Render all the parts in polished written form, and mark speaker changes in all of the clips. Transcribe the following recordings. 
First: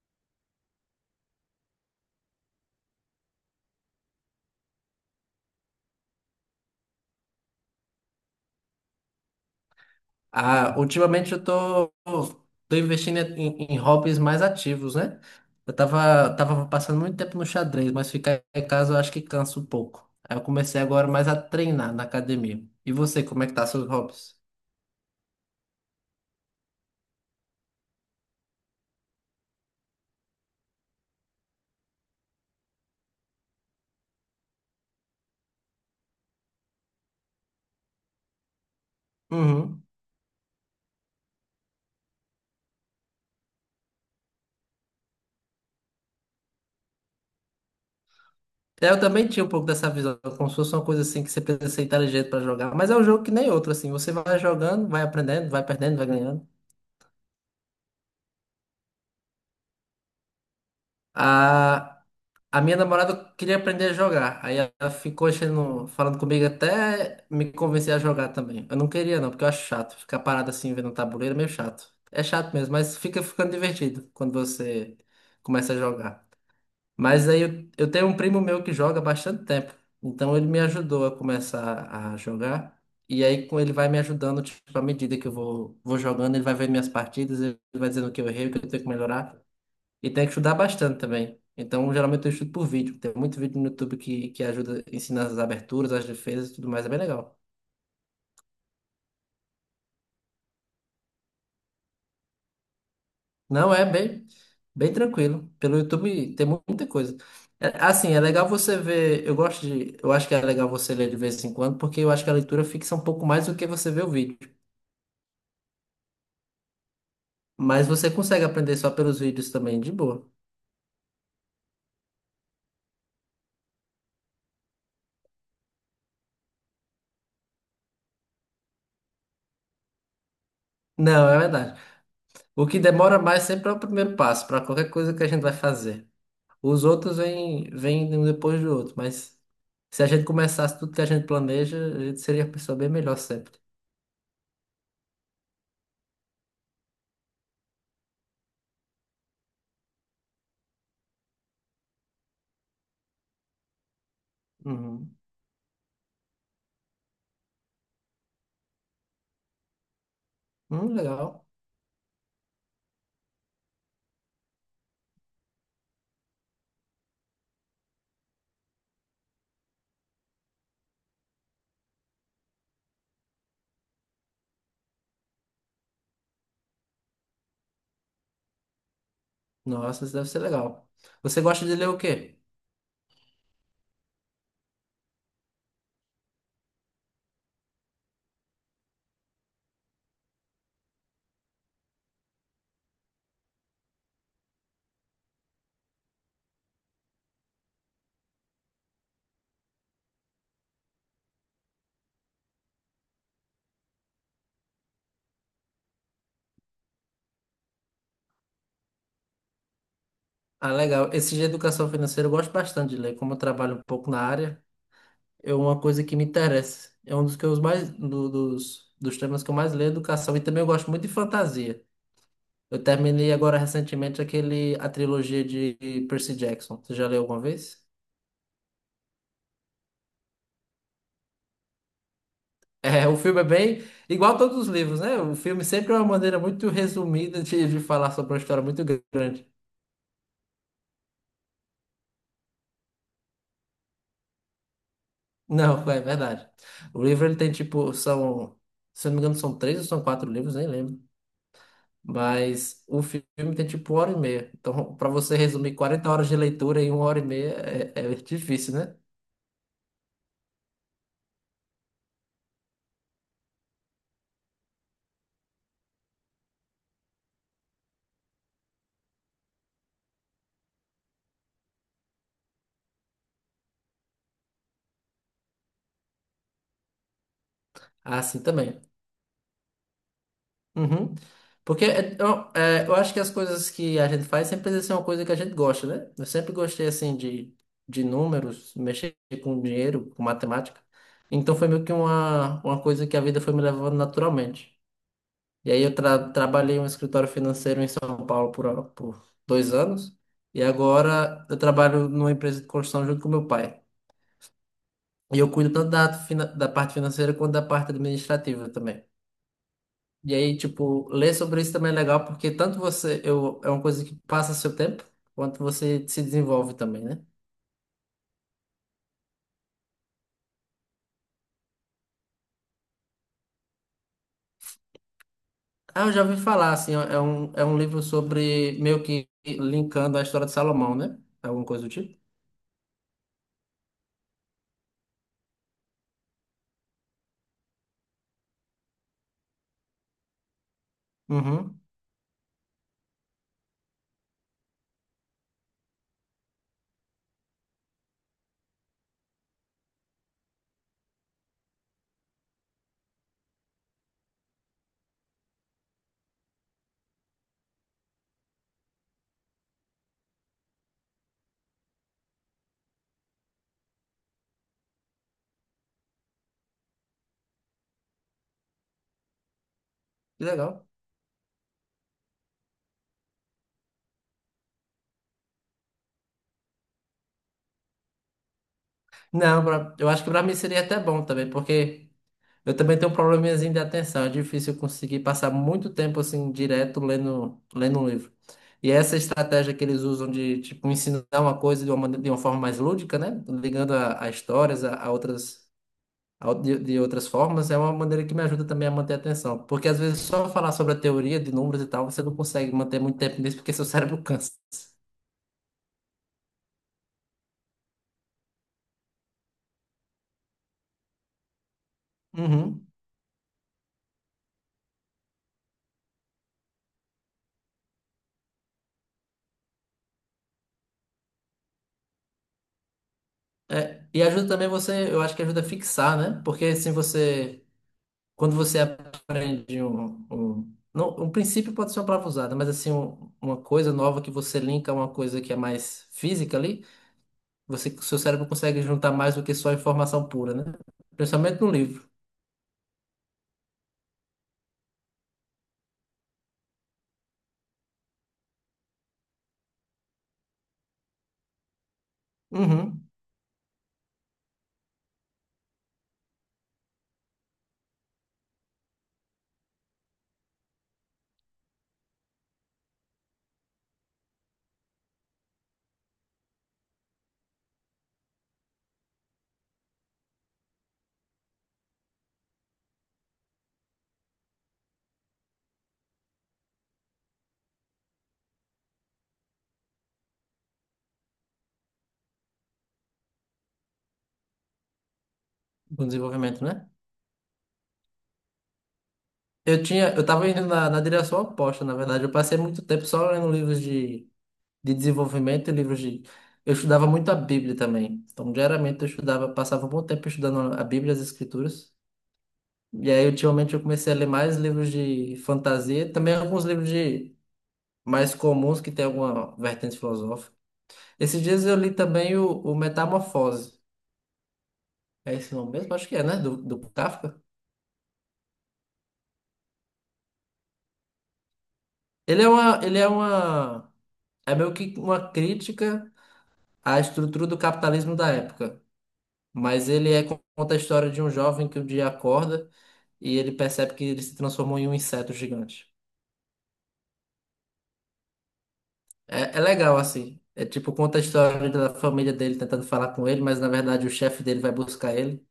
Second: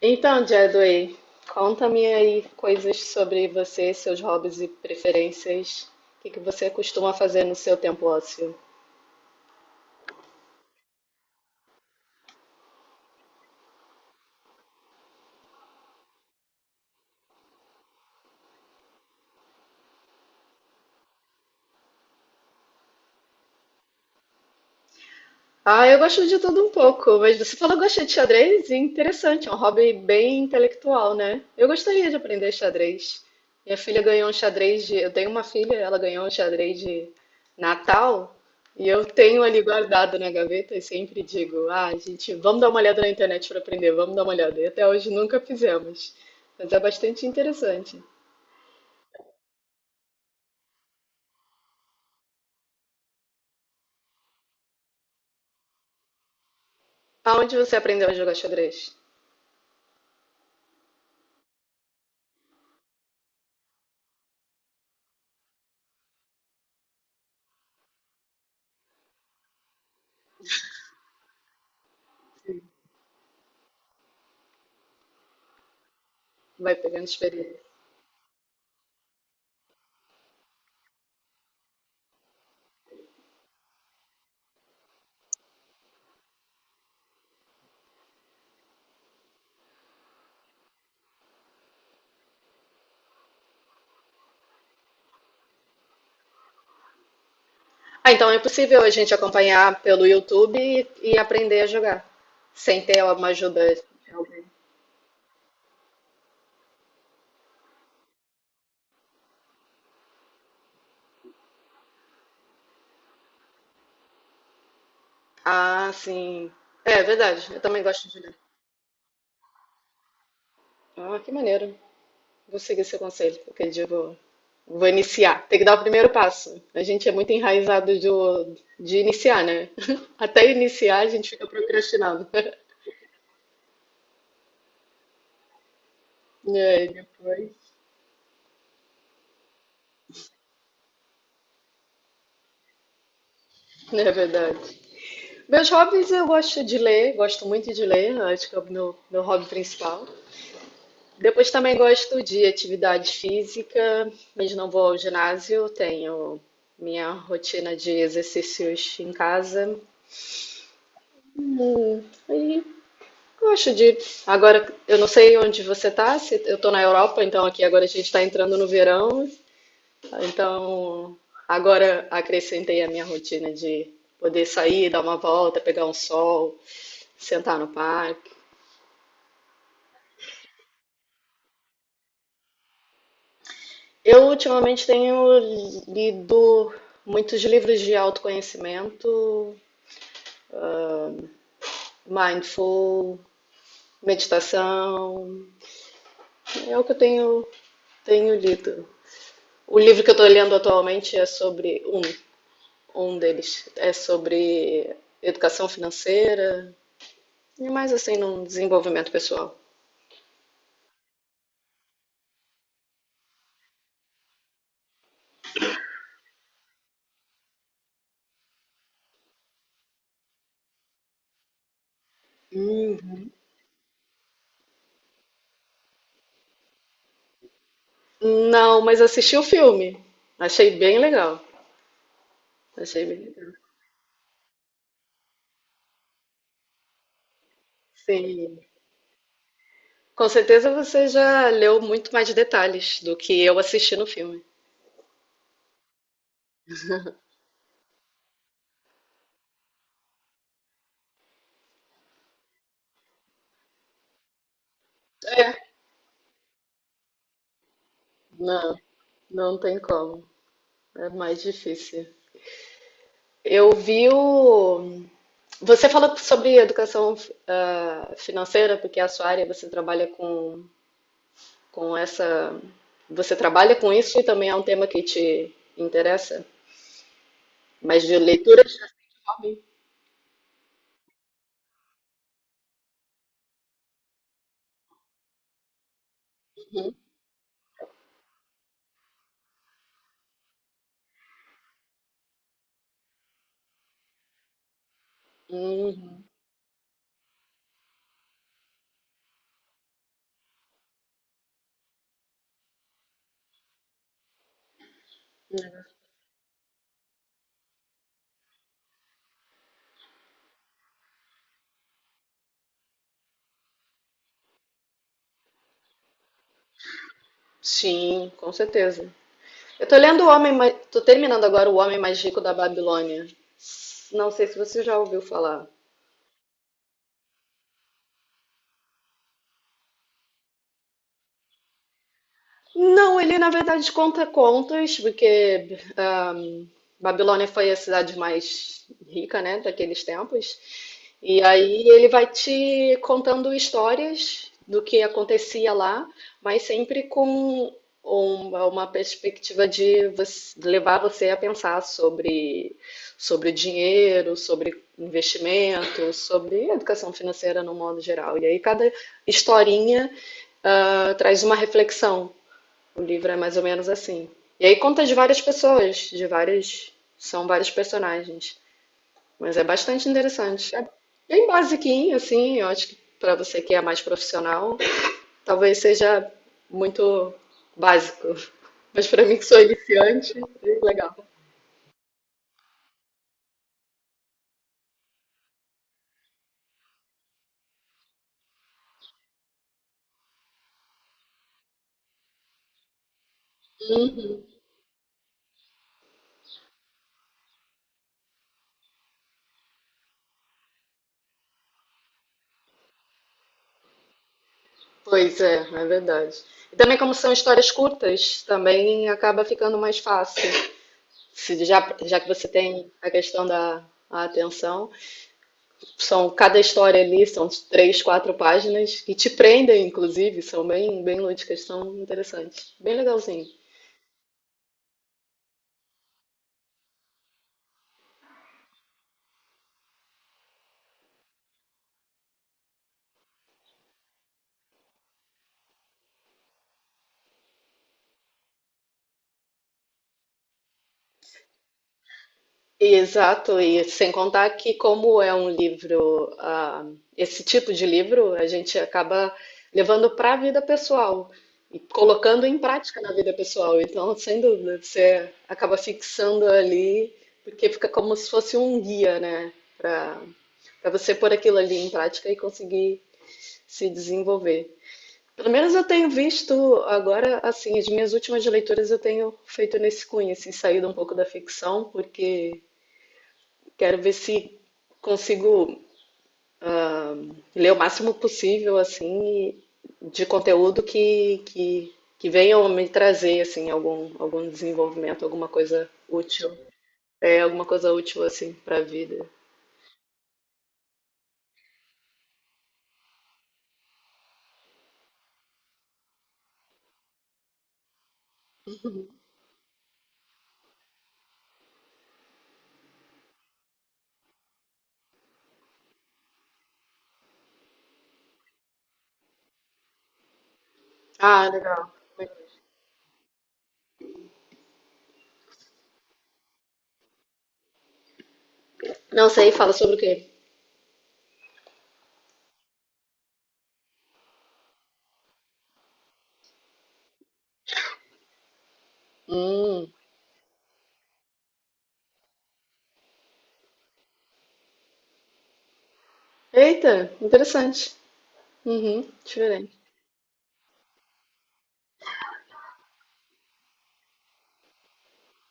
Speaker 1: Então, Jadway, conta-me aí coisas sobre você, seus hobbies e preferências. O que que você costuma fazer no seu tempo ósseo?
Speaker 2: Ah, ultimamente eu tô investindo em hobbies mais ativos, né? Eu tava passando muito tempo no xadrez, mas ficar em casa eu acho que cansa um pouco. Aí eu comecei agora mais a treinar na academia. E você, como é que tá seus hobbies?
Speaker 1: Ah, eu gosto de tudo um pouco, mas você falou que gosta de xadrez? Interessante, é um hobby bem intelectual, né? Eu gostaria de aprender xadrez. Minha filha ganhou um xadrez de. Eu tenho uma filha, ela ganhou um xadrez de Natal e eu tenho ali
Speaker 2: Uhum.
Speaker 1: guardado na gaveta e sempre digo: ah, gente, vamos dar uma olhada na internet para aprender, vamos dar uma olhada. E até hoje nunca fizemos, mas é bastante interessante.
Speaker 2: É, eu também tinha um pouco dessa visão, como se fosse uma coisa assim que você precisa ser inteligente pra jogar, mas é um jogo que nem outro, assim, você vai jogando, vai aprendendo, vai perdendo, vai ganhando.
Speaker 1: Aonde você aprendeu a jogar xadrez?
Speaker 2: Ah, a minha namorada queria aprender a jogar. Aí ela ficou achando, falando comigo até me convencer a jogar também. Eu não queria não, porque eu acho chato. Ficar parado assim vendo um tabuleiro é meio chato. É chato mesmo, mas ficando divertido quando você começa a jogar.
Speaker 1: Vai pegando
Speaker 2: Mas aí
Speaker 1: experiência.
Speaker 2: eu tenho um primo meu que joga há bastante tempo. Então ele me ajudou a começar a jogar. E aí com ele vai me ajudando, tipo, à medida que eu vou jogando, ele vai vendo minhas partidas, ele vai dizendo o que eu errei, o que eu tenho que melhorar. E tem que estudar bastante também. Então, geralmente eu estudo por vídeo. Tem muito vídeo no YouTube que ajuda, ensina as aberturas, as defesas e tudo mais. É bem legal.
Speaker 1: Ah, então é possível a gente acompanhar pelo YouTube e aprender a jogar, sem ter uma
Speaker 2: Não,
Speaker 1: ajuda
Speaker 2: é
Speaker 1: de
Speaker 2: bem,
Speaker 1: alguém.
Speaker 2: bem tranquilo. Pelo YouTube tem muita coisa. É, assim, é legal você ver. Eu gosto de. Eu acho que é legal você ler de vez em quando, porque eu acho que a leitura fixa um pouco mais do que você vê o vídeo.
Speaker 1: Ah, sim. É verdade, eu também
Speaker 2: Mas
Speaker 1: gosto
Speaker 2: você
Speaker 1: de jogar.
Speaker 2: consegue aprender só pelos vídeos também, de boa.
Speaker 1: Ah, que maneiro. Vou seguir seu conselho, porque eu digo, vou iniciar. Tem que dar o primeiro passo. A gente é muito enraizado de iniciar, né? Até iniciar a
Speaker 2: Não,
Speaker 1: gente
Speaker 2: é
Speaker 1: fica
Speaker 2: verdade.
Speaker 1: procrastinando.
Speaker 2: O que demora mais sempre é o primeiro passo, para qualquer coisa que a gente vai fazer.
Speaker 1: É, e
Speaker 2: Os
Speaker 1: aí,
Speaker 2: outros vêm,
Speaker 1: depois.
Speaker 2: vêm um depois do outro, mas se a gente começasse tudo que a gente planeja, a gente seria uma pessoa bem melhor sempre.
Speaker 1: É verdade. Meus hobbies, eu gosto de ler, gosto muito de ler, acho que é o meu hobby principal. Depois também gosto de atividade física, mas não vou ao
Speaker 2: Uhum.
Speaker 1: ginásio, tenho minha rotina de exercícios em casa.
Speaker 2: Legal.
Speaker 1: Hum, e gosto de. Agora, eu não sei onde você está. Eu estou na Europa, então aqui agora a gente está entrando no verão, então agora acrescentei a minha rotina de poder sair, dar uma volta, pegar um sol, sentar no parque.
Speaker 2: Nossa, isso deve ser legal. Você gosta de ler o quê?
Speaker 1: Eu ultimamente tenho lido muitos livros de autoconhecimento, mindful, meditação. É o que tenho lido. O livro que eu estou lendo atualmente é sobre um deles é sobre educação financeira e mais assim num desenvolvimento pessoal.
Speaker 2: Ah, legal. Esse de educação financeira eu gosto bastante de ler, como eu trabalho um pouco na área, é uma coisa que me interessa. É um dos que eu mais dos temas que eu mais leio, é educação, e também eu gosto muito de fantasia. Eu
Speaker 1: Hum.
Speaker 2: terminei agora recentemente aquele a trilogia de Percy Jackson. Você já leu alguma vez?
Speaker 1: Não, mas assisti o filme. Achei bem legal. Achei
Speaker 2: É, o
Speaker 1: bem
Speaker 2: filme é
Speaker 1: legal.
Speaker 2: bem igual a todos os livros, né? O filme sempre é uma maneira muito resumida de falar sobre uma
Speaker 1: Sim.
Speaker 2: história muito grande.
Speaker 1: Com certeza você já leu muito mais detalhes do que eu assisti no filme.
Speaker 2: Não, é verdade. O livro ele tem tipo, são, se eu não me engano, são três ou são quatro livros, nem lembro. Mas o filme tem tipo 1 hora e meia. Então, para você
Speaker 1: É,
Speaker 2: resumir 40 horas de leitura em 1 hora e meia é, é difícil,
Speaker 1: não,
Speaker 2: né?
Speaker 1: não tem como. É mais difícil. Eu vi o. Você fala sobre educação, financeira, porque é a sua área, você trabalha com essa. Você trabalha com isso e também é um tema que te interessa? Mas de
Speaker 2: Assim
Speaker 1: leitura de
Speaker 2: também.
Speaker 1: hobby?
Speaker 2: Uhum. Porque é, eu acho que as coisas que a gente faz sempre precisa ser uma coisa que a gente gosta, né? Eu sempre gostei, assim, de números, mexer com dinheiro, com matemática. Então foi meio que uma coisa que a vida foi me levando naturalmente. E aí eu
Speaker 1: Uhum,
Speaker 2: trabalhei em um escritório financeiro em São Paulo por 2 anos. E agora eu trabalho numa empresa de construção junto com meu pai. E eu cuido tanto da, da parte financeira quanto da parte administrativa também. E aí, tipo, ler sobre isso também é legal, porque tanto você, eu, é uma coisa que passa seu tempo, quanto você se desenvolve também, né?
Speaker 1: sim, com certeza. Eu tô lendo o tô terminando agora O Homem Mais Rico da Babilônia. Não sei se você já ouviu falar.
Speaker 2: Ah, eu já ouvi falar, assim, é um livro sobre, meio que linkando a história de Salomão, né? Alguma coisa do tipo.
Speaker 1: Não, ele na verdade conta contos, porque Babilônia foi a cidade mais rica, né, daqueles tempos. E
Speaker 2: Uhum,
Speaker 1: aí ele vai te contando histórias do que acontecia lá, mas sempre com uma perspectiva de levar você a pensar sobre, sobre dinheiro, sobre investimento, sobre educação financeira no modo geral. E aí cada historinha, traz uma reflexão. O livro é mais ou menos assim. E aí conta de várias pessoas, de várias. São vários personagens. Mas é bastante
Speaker 2: que
Speaker 1: interessante.
Speaker 2: legal.
Speaker 1: É bem basiquinho, assim. Eu acho que para você que é mais profissional, talvez seja muito básico. Mas para mim que sou
Speaker 2: Não, pra- eu acho que
Speaker 1: iniciante,
Speaker 2: pra mim seria
Speaker 1: é
Speaker 2: até
Speaker 1: legal.
Speaker 2: bom também, porque eu também tenho um probleminhazinho de atenção. É difícil eu conseguir passar muito tempo assim direto lendo, lendo um livro. E é essa estratégia que eles usam de tipo ensinar uma coisa de uma, de uma forma mais lúdica, né? Ligando a
Speaker 1: Uhum.
Speaker 2: histórias a outras de outras formas, é uma maneira que me ajuda também a manter a atenção. Porque às vezes só falar sobre a teoria de números e tal, você não consegue manter muito tempo nisso porque seu cérebro cansa.
Speaker 1: Pois é, é verdade. E também como são histórias curtas, também acaba ficando mais fácil. Se já, já que você
Speaker 2: Uhum.
Speaker 1: tem a questão da a atenção, são, cada história ali são três, quatro páginas e te prendem, inclusive, são bem, bem lúdicas, são interessantes, bem legalzinho.
Speaker 2: É, e ajuda também você, eu acho que ajuda a fixar, né? Porque se você quando você aprende não, um princípio pode ser uma palavra usada, mas assim, uma coisa nova que você linka a uma coisa que é mais física ali, você, seu cérebro consegue juntar mais do que só informação pura, né? Principalmente no livro.
Speaker 1: Exato, e sem contar que como é um livro, esse tipo de livro, a gente acaba levando para a vida pessoal e colocando em prática
Speaker 2: Uhum.
Speaker 1: na vida pessoal. Então, sem dúvida, você acaba fixando ali, porque fica como se fosse um guia, né, para para você pôr aquilo ali em prática e conseguir se desenvolver. Pelo menos eu tenho visto agora, assim, as minhas últimas leituras eu tenho feito nesse cunho, assim, saído um pouco da ficção, porque quero ver se consigo ler o máximo possível, assim, e de conteúdo que venha me trazer, assim, algum desenvolvimento, alguma coisa
Speaker 2: No
Speaker 1: útil.
Speaker 2: desenvolvimento, né?
Speaker 1: É, alguma coisa útil, assim, para a vida.
Speaker 2: Eu tinha, eu tava indo na direção oposta, na verdade. Eu passei muito tempo só lendo livros de desenvolvimento e livros de. Eu estudava muito a Bíblia também. Então, diariamente eu estudava, passava um bom tempo estudando a Bíblia e as Escrituras. E aí, ultimamente, eu comecei a ler mais livros de fantasia, também alguns livros de mais comuns que tem alguma vertente filosófica. Esses
Speaker 1: Ah,
Speaker 2: dias eu
Speaker 1: legal.
Speaker 2: li também o Metamorfose. É esse nome mesmo? Acho que é, né? Do Kafka.
Speaker 1: Não sei, fala sobre o quê?
Speaker 2: Ele é uma, ele é uma, é meio que uma crítica à estrutura do capitalismo da época.
Speaker 1: Hum.
Speaker 2: Mas ele conta a história de um jovem que um dia acorda e ele percebe que ele se transformou em um inseto gigante.
Speaker 1: Eita, interessante. Uhum,
Speaker 2: É, é
Speaker 1: diferente.
Speaker 2: legal, assim. É tipo, conta a história da família dele tentando falar com ele, mas na verdade o chefe dele vai buscar ele.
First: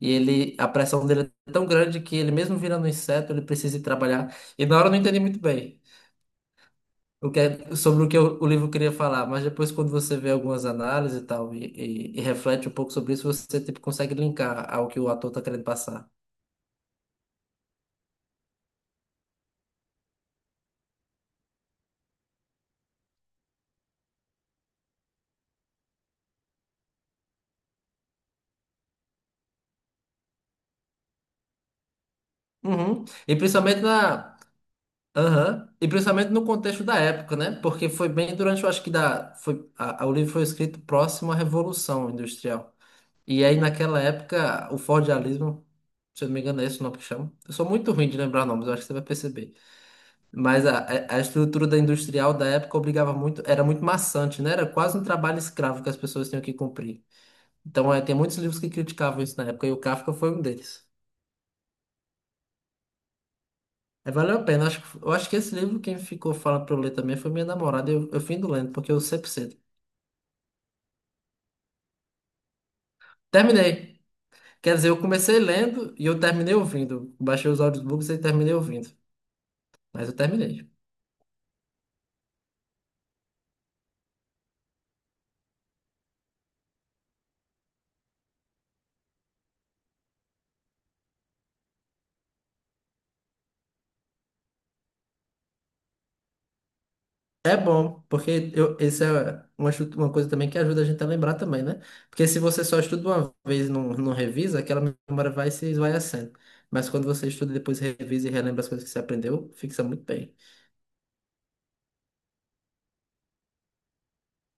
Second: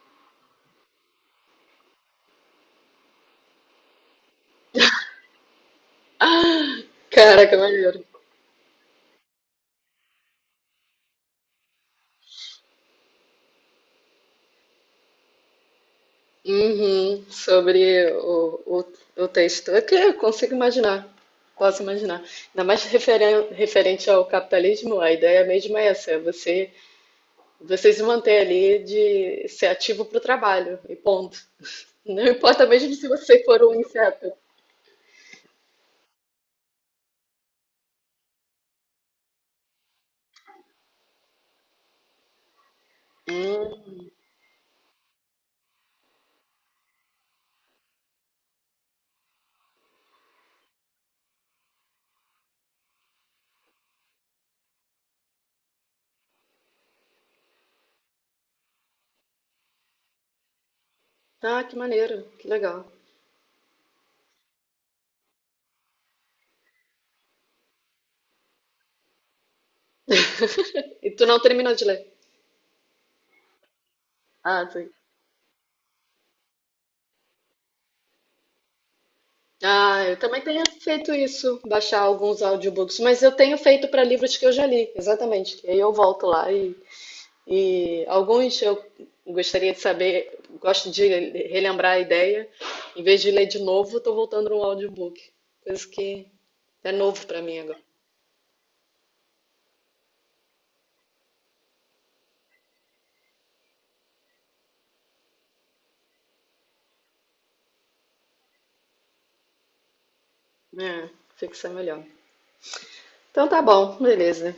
Speaker 2: E ele, a pressão dele é tão grande que ele, mesmo virando um inseto, ele precisa ir trabalhar. E na hora eu não entendi muito bem
Speaker 1: Ah,
Speaker 2: o que
Speaker 1: caraca,
Speaker 2: é-
Speaker 1: maneiro.
Speaker 2: sobre o que o, o livro queria falar, mas depois, quando você vê algumas análises e tal, e reflete um pouco sobre isso, você tipo, consegue linkar ao que o ator tá querendo passar.
Speaker 1: Uhum, sobre o texto. É que eu consigo imaginar, posso imaginar. Ainda mais referente ao capitalismo, a ideia mesmo é essa, é você, você se manter ali de ser ativo para o trabalho, e ponto. Não importa mesmo
Speaker 2: Uhum.
Speaker 1: se
Speaker 2: E
Speaker 1: você for um
Speaker 2: principalmente
Speaker 1: inseto.
Speaker 2: na. Aham. E principalmente no contexto da época, né? Porque foi bem durante, eu acho que da, foi, a- o livro foi escrito próximo à Revolução Industrial. E aí, naquela
Speaker 1: Hum,
Speaker 2: época, o fordialismo, se eu não me engano, é esse o nome que chama. Eu sou muito ruim de lembrar nomes, eu acho que você vai perceber. Mas a, a estrutura da industrial da época obrigava muito, era muito maçante, né? Era quase um trabalho escravo que as pessoas tinham que cumprir. Então, é, tem muitos livros que criticavam isso na época, e o Kafka foi um deles.
Speaker 1: ah, que maneiro, que legal.
Speaker 2: É, valeu a pena. Eu acho que esse livro, quem ficou falando pra eu ler também foi minha namorada. Eu fui indo lendo, porque eu sempre cedo.
Speaker 1: E tu não terminou de ler?
Speaker 2: Terminei.
Speaker 1: Ah,
Speaker 2: Quer dizer,
Speaker 1: sim.
Speaker 2: eu comecei lendo e eu terminei ouvindo. Baixei os audiobooks e terminei ouvindo.
Speaker 1: Ah,
Speaker 2: Mas eu
Speaker 1: eu também tenho
Speaker 2: terminei.
Speaker 1: feito isso, baixar alguns audiobooks, mas eu tenho feito para livros que eu já li, exatamente. Que aí eu volto lá e alguns eu gostaria de saber, gosto de relembrar a ideia. Em vez de ler de novo, estou voltando no audiobook, coisa que é novo para
Speaker 2: É
Speaker 1: mim agora.
Speaker 2: bom, porque eu, isso é uma, uma coisa também que ajuda a gente a lembrar também, né? Porque se você só estuda uma vez e não, não revisa, aquela memória vai se esvaiecendo. Mas quando você estuda e depois revisa e relembra as coisas que você aprendeu, fixa muito bem.
Speaker 1: É, fixa melhor. Então tá bom, beleza.